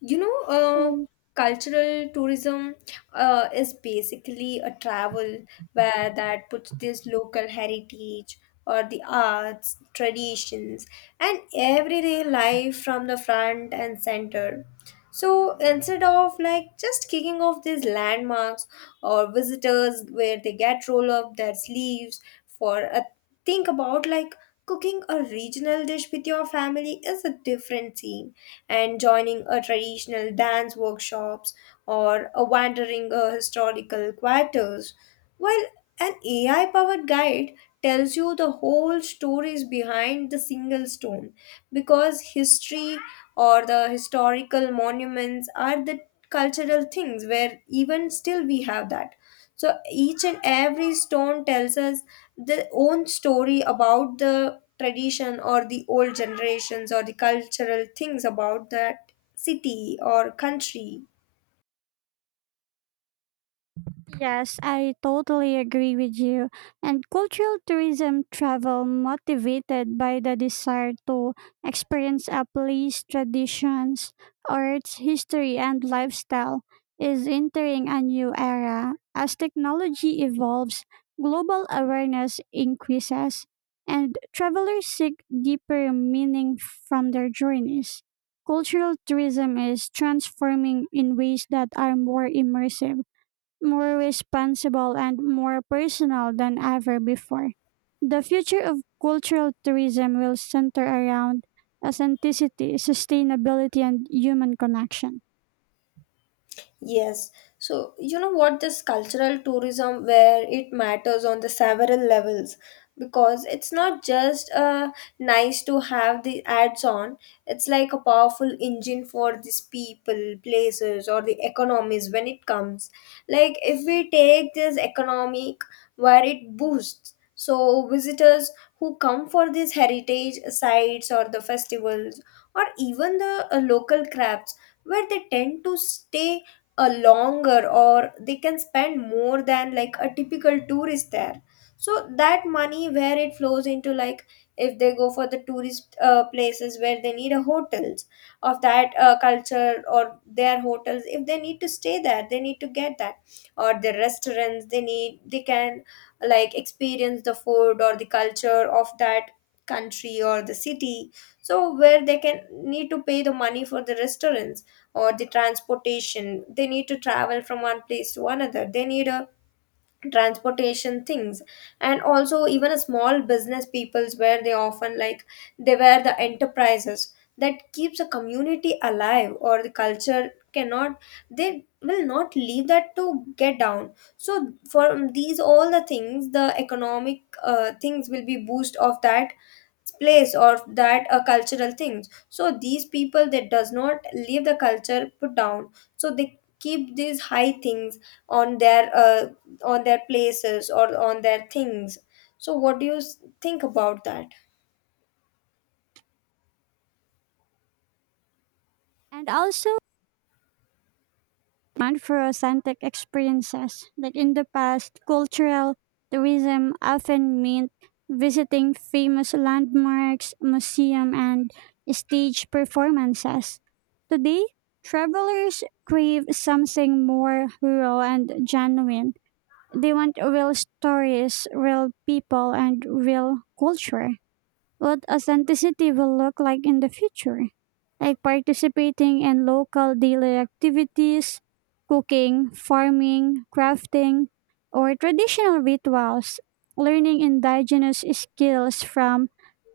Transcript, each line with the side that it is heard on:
left: You know, uh,
right: Hello.
left: Cultural tourism is basically a travel where that puts this local heritage or the arts, traditions, and everyday life from the front and center. So instead of like just kicking off these landmarks or visitors where they get roll up their sleeves for a think about like cooking a regional dish with your family is a different scene and joining a traditional dance workshops or a wandering historical quarters while an AI powered guide tells you the whole stories behind the single stone, because history or the historical monuments are the cultural things where even still we have that. So each and every stone tells us their own story about the tradition or the old generations or the cultural things about that city or country.
right: Yes, I totally agree with you. And cultural tourism travel motivated by the desire to experience a place, traditions, arts, history, and lifestyle is entering a new era. As technology evolves, global awareness increases, and travelers seek deeper meaning from their journeys. Cultural tourism is transforming in ways that are more immersive, more responsible, and more personal than ever before. The future of cultural tourism will center around authenticity, sustainability, and human connection.
left: Yes. So, you know what, this cultural tourism where it matters on the several levels, because it's not just nice to have the ads on, it's like a powerful engine for these people, places, or the economies when it comes. Like, if we take this economic where it boosts, so visitors who come for these heritage sites or the festivals or even the local crafts where they tend to stay a longer or they can spend more than like a typical tourist there. So that money where it flows into, like if they go for the tourist places where they need a hotels of that culture, or their hotels, if they need to stay there they need to get that, or the restaurants they need, they can like experience the food or the culture of that country or the city. So where they can need to pay the money for the restaurants or the transportation, they need to travel from one place to another, they need a transportation things. And also even a small business peoples where they often like they were the enterprises that keeps a community alive or the culture cannot, they will not leave that to get down. So for these all the things, the economic things will be boost of that place or that cultural things, so these people that does not leave the culture put down, so they keep these high things on their uh, on their places or on their things. So what do you think about that?
right: And also, demand for authentic experiences. Like in the past, cultural tourism often meant visiting famous landmarks, museum, and stage performances. Today, travelers crave something more real and genuine. They want real stories, real people, and real culture what authenticity will look like in the future, like participating in local daily activities, cooking, farming, crafting, or traditional rituals, learning indigenous skills from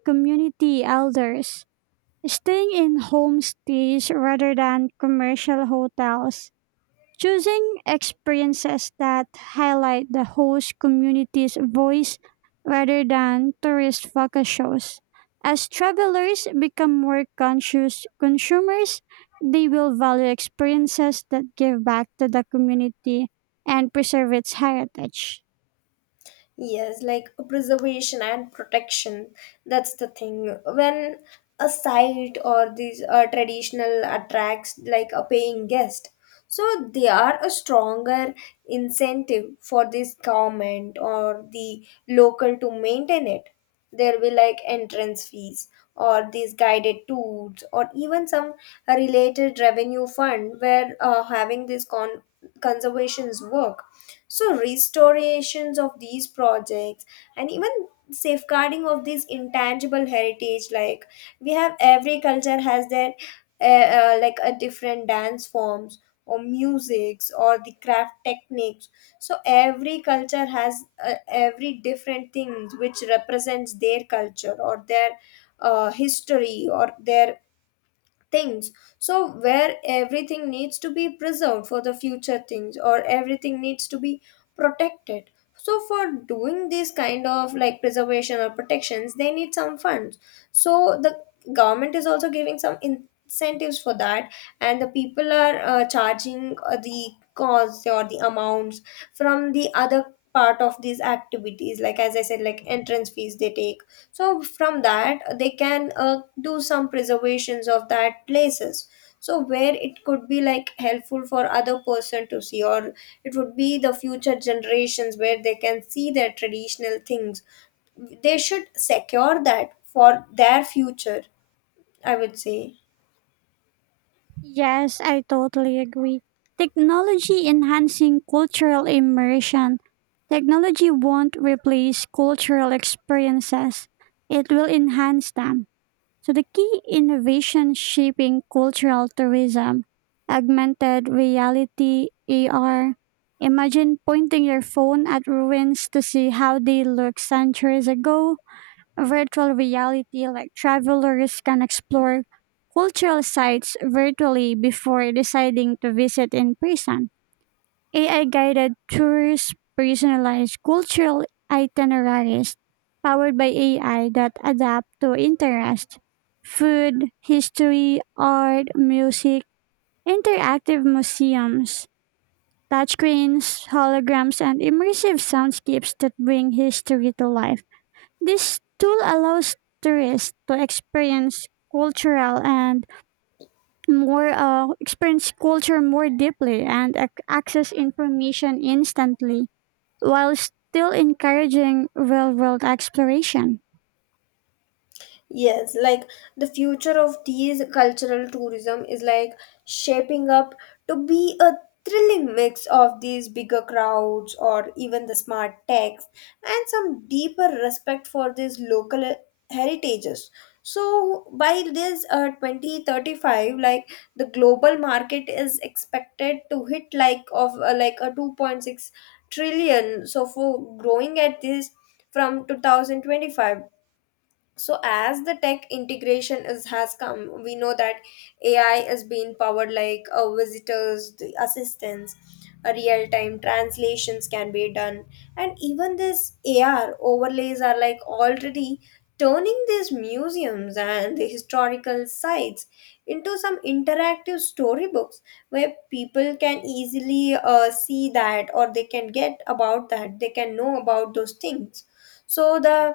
right: community elders, staying in homestays rather than commercial hotels, choosing experiences that highlight the host community's voice rather than tourist focus shows. As travelers become more conscious consumers, they will value experiences that give back to the community and preserve its heritage.
left: Yes, like preservation and protection. That's the thing. When a site or these traditional attracts like a paying guest, so they are a stronger incentive for this government or the local to maintain it. There will like entrance fees or these guided tours or even some related revenue fund where having these conservations work, so restorations of these projects and even safeguarding of these intangible heritage, like we have every culture has their like a different dance forms or musics or the craft techniques. So every culture has every different things which represents their culture or their history or their things. So where everything needs to be preserved for the future things, or everything needs to be protected. So for doing this kind of like preservation or protections, they need some funds. So the government is also giving some incentives for that, and the people are charging the cost or the amounts from the other part of these activities, like as I said, like entrance fees they take. So from that they can do some preservations of that places, so where it could be like helpful for other person to see, or it would be the future generations where they can see their traditional things. They should secure that for their future, I would say.
right: Yes, I totally agree. Technology enhancing cultural immersion. Technology won't replace cultural experiences, it will enhance them. So the key innovation shaping cultural tourism, augmented reality, AR. Imagine pointing your phone at ruins to see how they looked centuries ago. Virtual reality, like travelers can explore cultural sites virtually before deciding to visit in person. AI guided tours, personalized cultural itineraries powered by AI that adapt to interest, food, history, art, music, interactive museums, touchscreens, holograms, and immersive soundscapes that bring history to life. This tool allows tourists to experience cultural and more experience culture more deeply and access information instantly while still encouraging real world exploration.
left: Yes, like the future of these cultural tourism is like shaping up to be a thrilling mix of these bigger crowds or even the smart techs and some deeper respect for these local heritages. So by this 2035, like the global market is expected to hit like of like a 2.6 trillion, so for growing at this from 2025. So as the tech integration is has come, we know that AI is being powered like visitors the assistants, a real-time translations can be done. And even this AR overlays are like already turning these museums and the historical sites into some interactive storybooks, where people can easily see that or they can get about that, they can know about those things. So the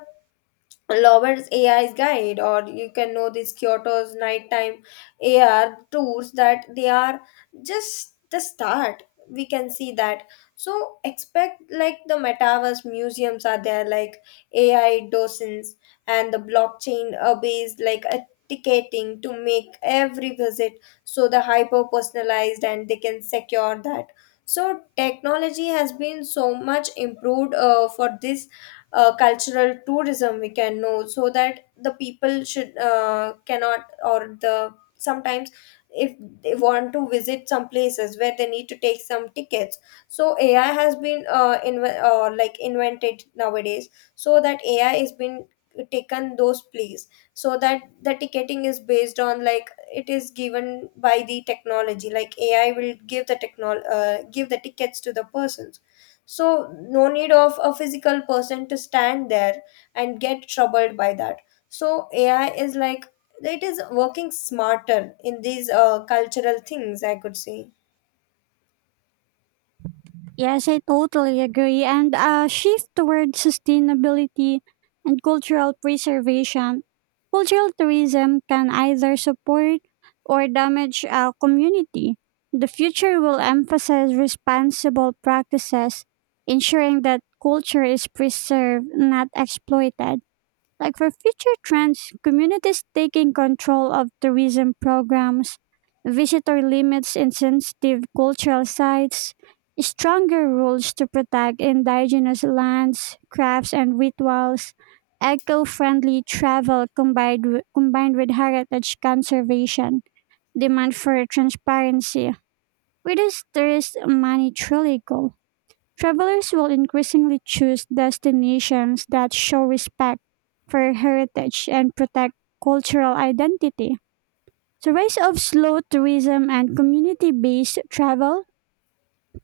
left: Lover's AI's guide, or you can know this Kyoto's nighttime AR tours, that they are just the start. We can see that. So expect like the metaverse museums are there, like AI docents and the blockchain based like a ticketing to make every visit so the hyper personalized and they can secure that. So technology has been so much improved for this cultural tourism, we can know. So that the people should cannot, or the sometimes if they want to visit some places where they need to take some tickets. So AI has been like invented nowadays, so that AI has been taken those place. So that the ticketing is based on like it is given by the technology, like AI will give the technol give the tickets to the person. So no need of a physical person to stand there and get troubled by that. So AI is like it is working smarter in these cultural things, I could say.
right: Yes, I totally agree. And a shift toward sustainability and cultural preservation. Cultural tourism can either support or damage a community. The future will emphasize responsible practices, ensuring that culture is preserved, not exploited. Like for future trends, communities taking control of tourism programs, visitor limits in sensitive cultural sites, stronger rules to protect indigenous lands, crafts, and rituals, eco friendly travel combined, combined with heritage conservation, demand for transparency. Where does tourist money truly go? Travelers will increasingly choose destinations that show respect for heritage and protect cultural identity. The rise of slow tourism and community based travel,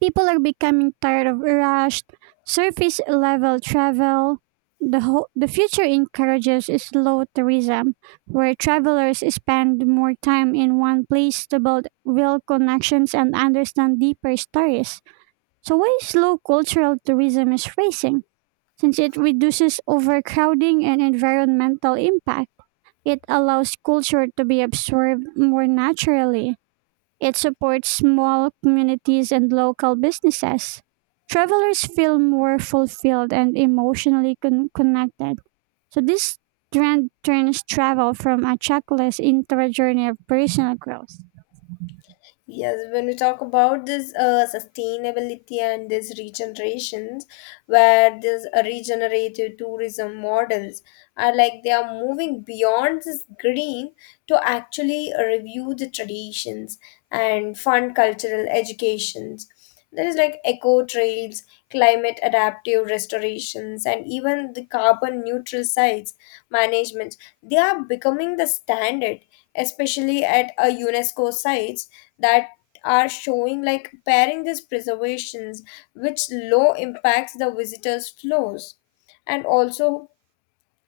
right: people are becoming tired of rushed, surface level travel. The future encourages slow tourism, where travelers spend more time in one place to build real connections and understand deeper stories. So why slow cultural tourism is rising? Since it reduces overcrowding and environmental impact, it allows culture to be absorbed more naturally. It supports small communities and local businesses. Travelers feel more fulfilled and emotionally connected. So this trend turns travel from a checklist into a journey of personal growth.
left: Yes, when we talk about this sustainability and this regenerations, where this regenerative tourism models are like they are moving beyond this green to actually review the traditions and fund cultural educations. There is like eco trails, climate adaptive restorations, and even the carbon neutral sites management. They are becoming the standard, especially at a UNESCO sites that are showing like pairing these preservations which low impacts the visitors flows. And also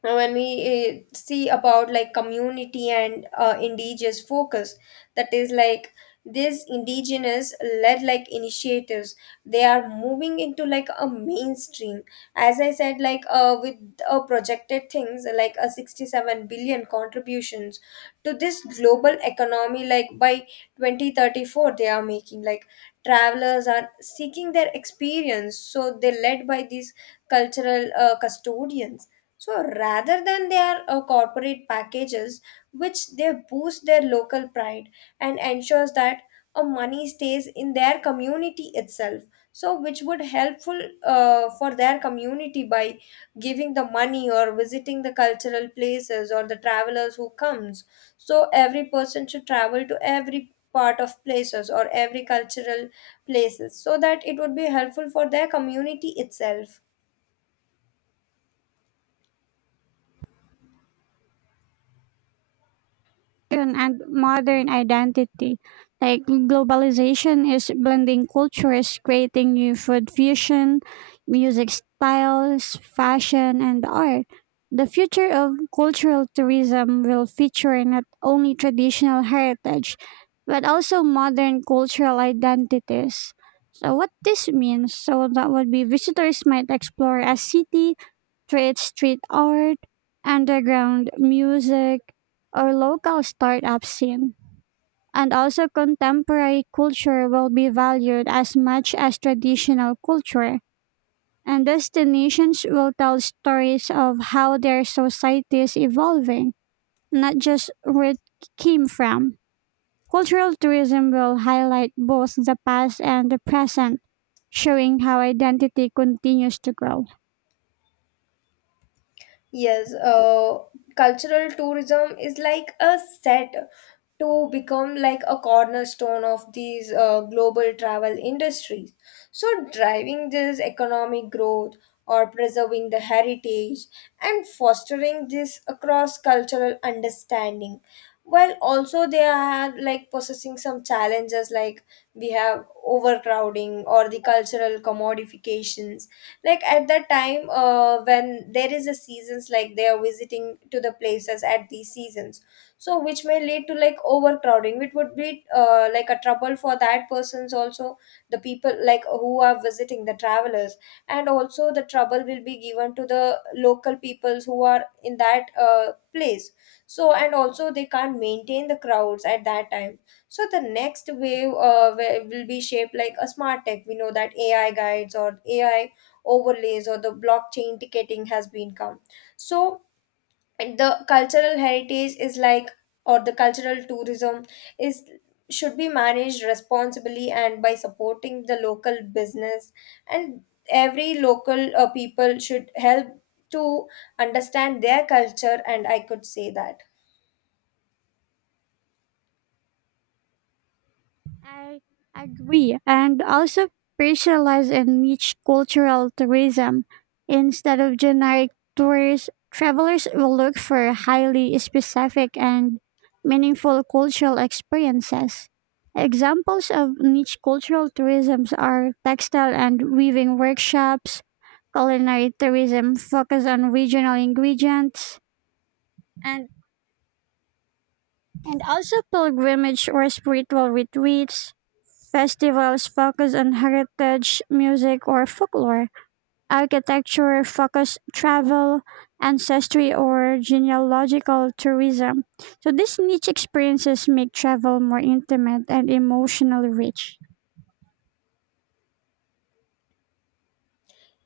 left: now, when we see about like community and indigenous focus, that is like these indigenous led like initiatives, they are moving into like a mainstream. As I said, like with projected things like a 67 billion contributions to this global economy, like by 2034, they are making like travelers are seeking their experience. So they led by these cultural custodians, so rather than their corporate packages, which they boost their local pride and ensures that a money stays in their community itself. So which would helpful for their community by giving the money or visiting the cultural places or the travelers who comes. So every person should travel to every part of places or every cultural places so that it would be helpful for their community itself.
right: And modern identity. Like globalization is blending cultures, creating new food fusion, music styles, fashion, and art. The future of cultural tourism will feature not only traditional heritage, but also modern cultural identities. So, what this means, so that would be visitors might explore a city through its street art, underground music, or local startup scene. And also, contemporary culture will be valued as much as traditional culture. And destinations will tell stories of how their society is evolving, not just where it came from. Cultural tourism will highlight both the past and the present, showing how identity continues to grow.
left: Yes, cultural tourism is like a set to become like a cornerstone of these global travel industries. So, driving this economic growth or preserving the heritage and fostering this across cultural understanding. While also they are like possessing some challenges, like we have overcrowding or the cultural commodifications. Like at that time, when there is a seasons, like they are visiting to the places at these seasons, so which may lead to like overcrowding. It would be like a trouble for that person's also, the people like who are visiting the travelers, and also the trouble will be given to the local peoples who are in that place. So and also they can't maintain the crowds at that time. So the next wave will be shaped like a smart tech, we know that ai guides or AI overlays or the blockchain ticketing has been come. So and the cultural heritage is like, or the cultural tourism is should be managed responsibly and by supporting the local business. And every local people should help to understand their culture, and I could say that.
right: I agree, and also specialize in niche cultural tourism instead of generic tourists. Travelers will look for highly specific and meaningful cultural experiences. Examples of niche cultural tourisms are textile and weaving workshops, culinary tourism focused on regional ingredients, and also pilgrimage or spiritual retreats, festivals focused on heritage, music or folklore, architecture focused travel, ancestry or genealogical tourism. So these niche experiences make travel more intimate and emotionally rich.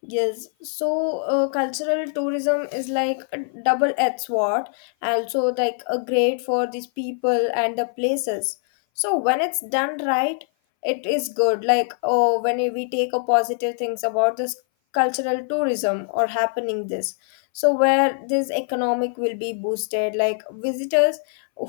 left: Yes, so cultural tourism is like a double-edged sword, and also like a great for these people and the places. So when it's done right, it is good. Like oh, when we take a positive things about this cultural tourism or happening this, so where this economic will be boosted, like visitors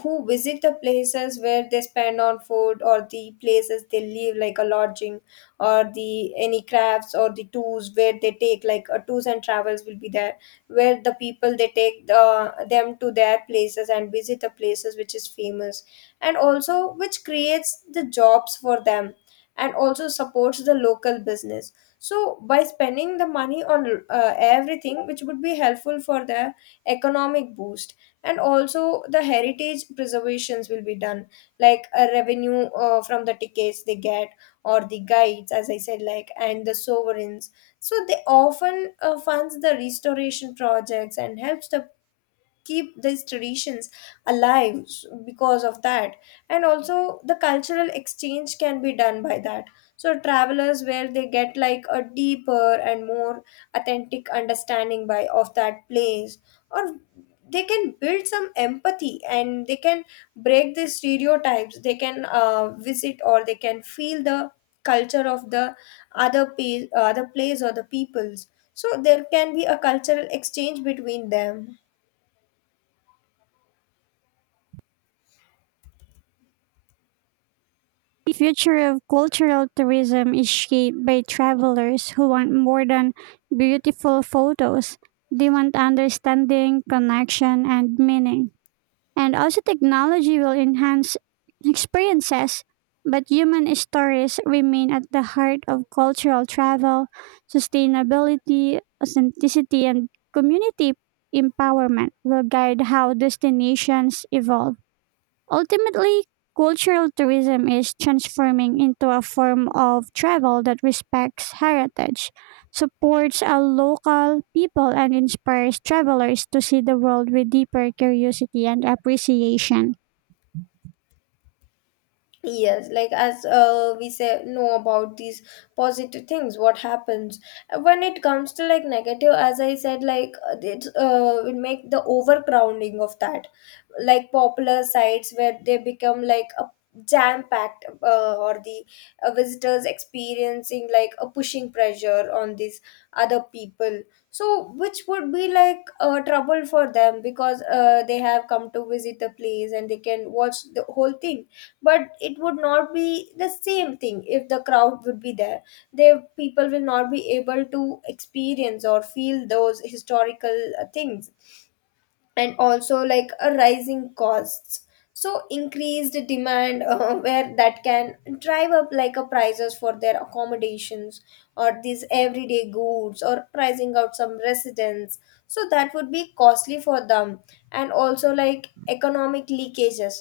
left: who visit the places where they spend on food or the places they live, like a lodging or the any crafts or the tours where they take, like tours and travels will be there, where the people they take the them to their places and visit the places which is famous. And also which creates the jobs for them and also supports the local business. So by spending the money on everything which would be helpful for the economic boost. And also the heritage preservations will be done, like a revenue from the tickets they get or the guides, as I said, like and the sovereigns. So they often funds the restoration projects and helps the keep these traditions alive because of that. And also the cultural exchange can be done by that. So travelers where they get like a deeper and more authentic understanding by of that place, or they can build some empathy and they can break the stereotypes, they can visit or they can feel the culture of the other other place or the peoples. So there can be a cultural exchange between them.
right: The future of cultural tourism is shaped by travelers who want more than beautiful photos. They want understanding, connection, and meaning. And also, technology will enhance experiences, but human stories remain at the heart of cultural travel, sustainability, authenticity, and community empowerment will guide how destinations evolve. Ultimately, cultural tourism is transforming into a form of travel that respects heritage, supports a local people, and inspires travelers to see the world with deeper curiosity and appreciation.
left: Yes, like as we say, know about these positive things. What happens when it comes to like negative? As I said, like it will make the overcrowding of that, like popular sites where they become like a jam packed, or the visitors experiencing like a pushing pressure on these other people. So, which would be like trouble for them, because they have come to visit the place and they can watch the whole thing, but it would not be the same thing if the crowd would be there. They people will not be able to experience or feel those historical things. And also like a rising costs, so increased demand where that can drive up like a prices for their accommodations or these everyday goods, or pricing out some residents. So that would be costly for them. And also like economic leakages,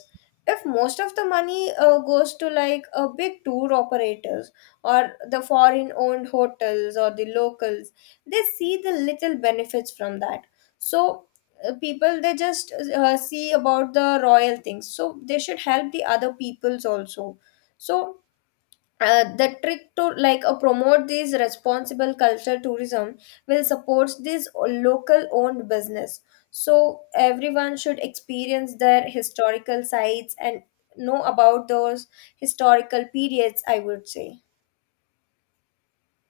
left: if most of the money goes to like a big tour operators or the foreign owned hotels, or the locals they see the little benefits from that. So people they just see about the royal things, so they should help the other peoples also. So the trick to like promote these responsible culture tourism will support this local owned business. So everyone should experience their historical sites and know about those historical periods, I would say.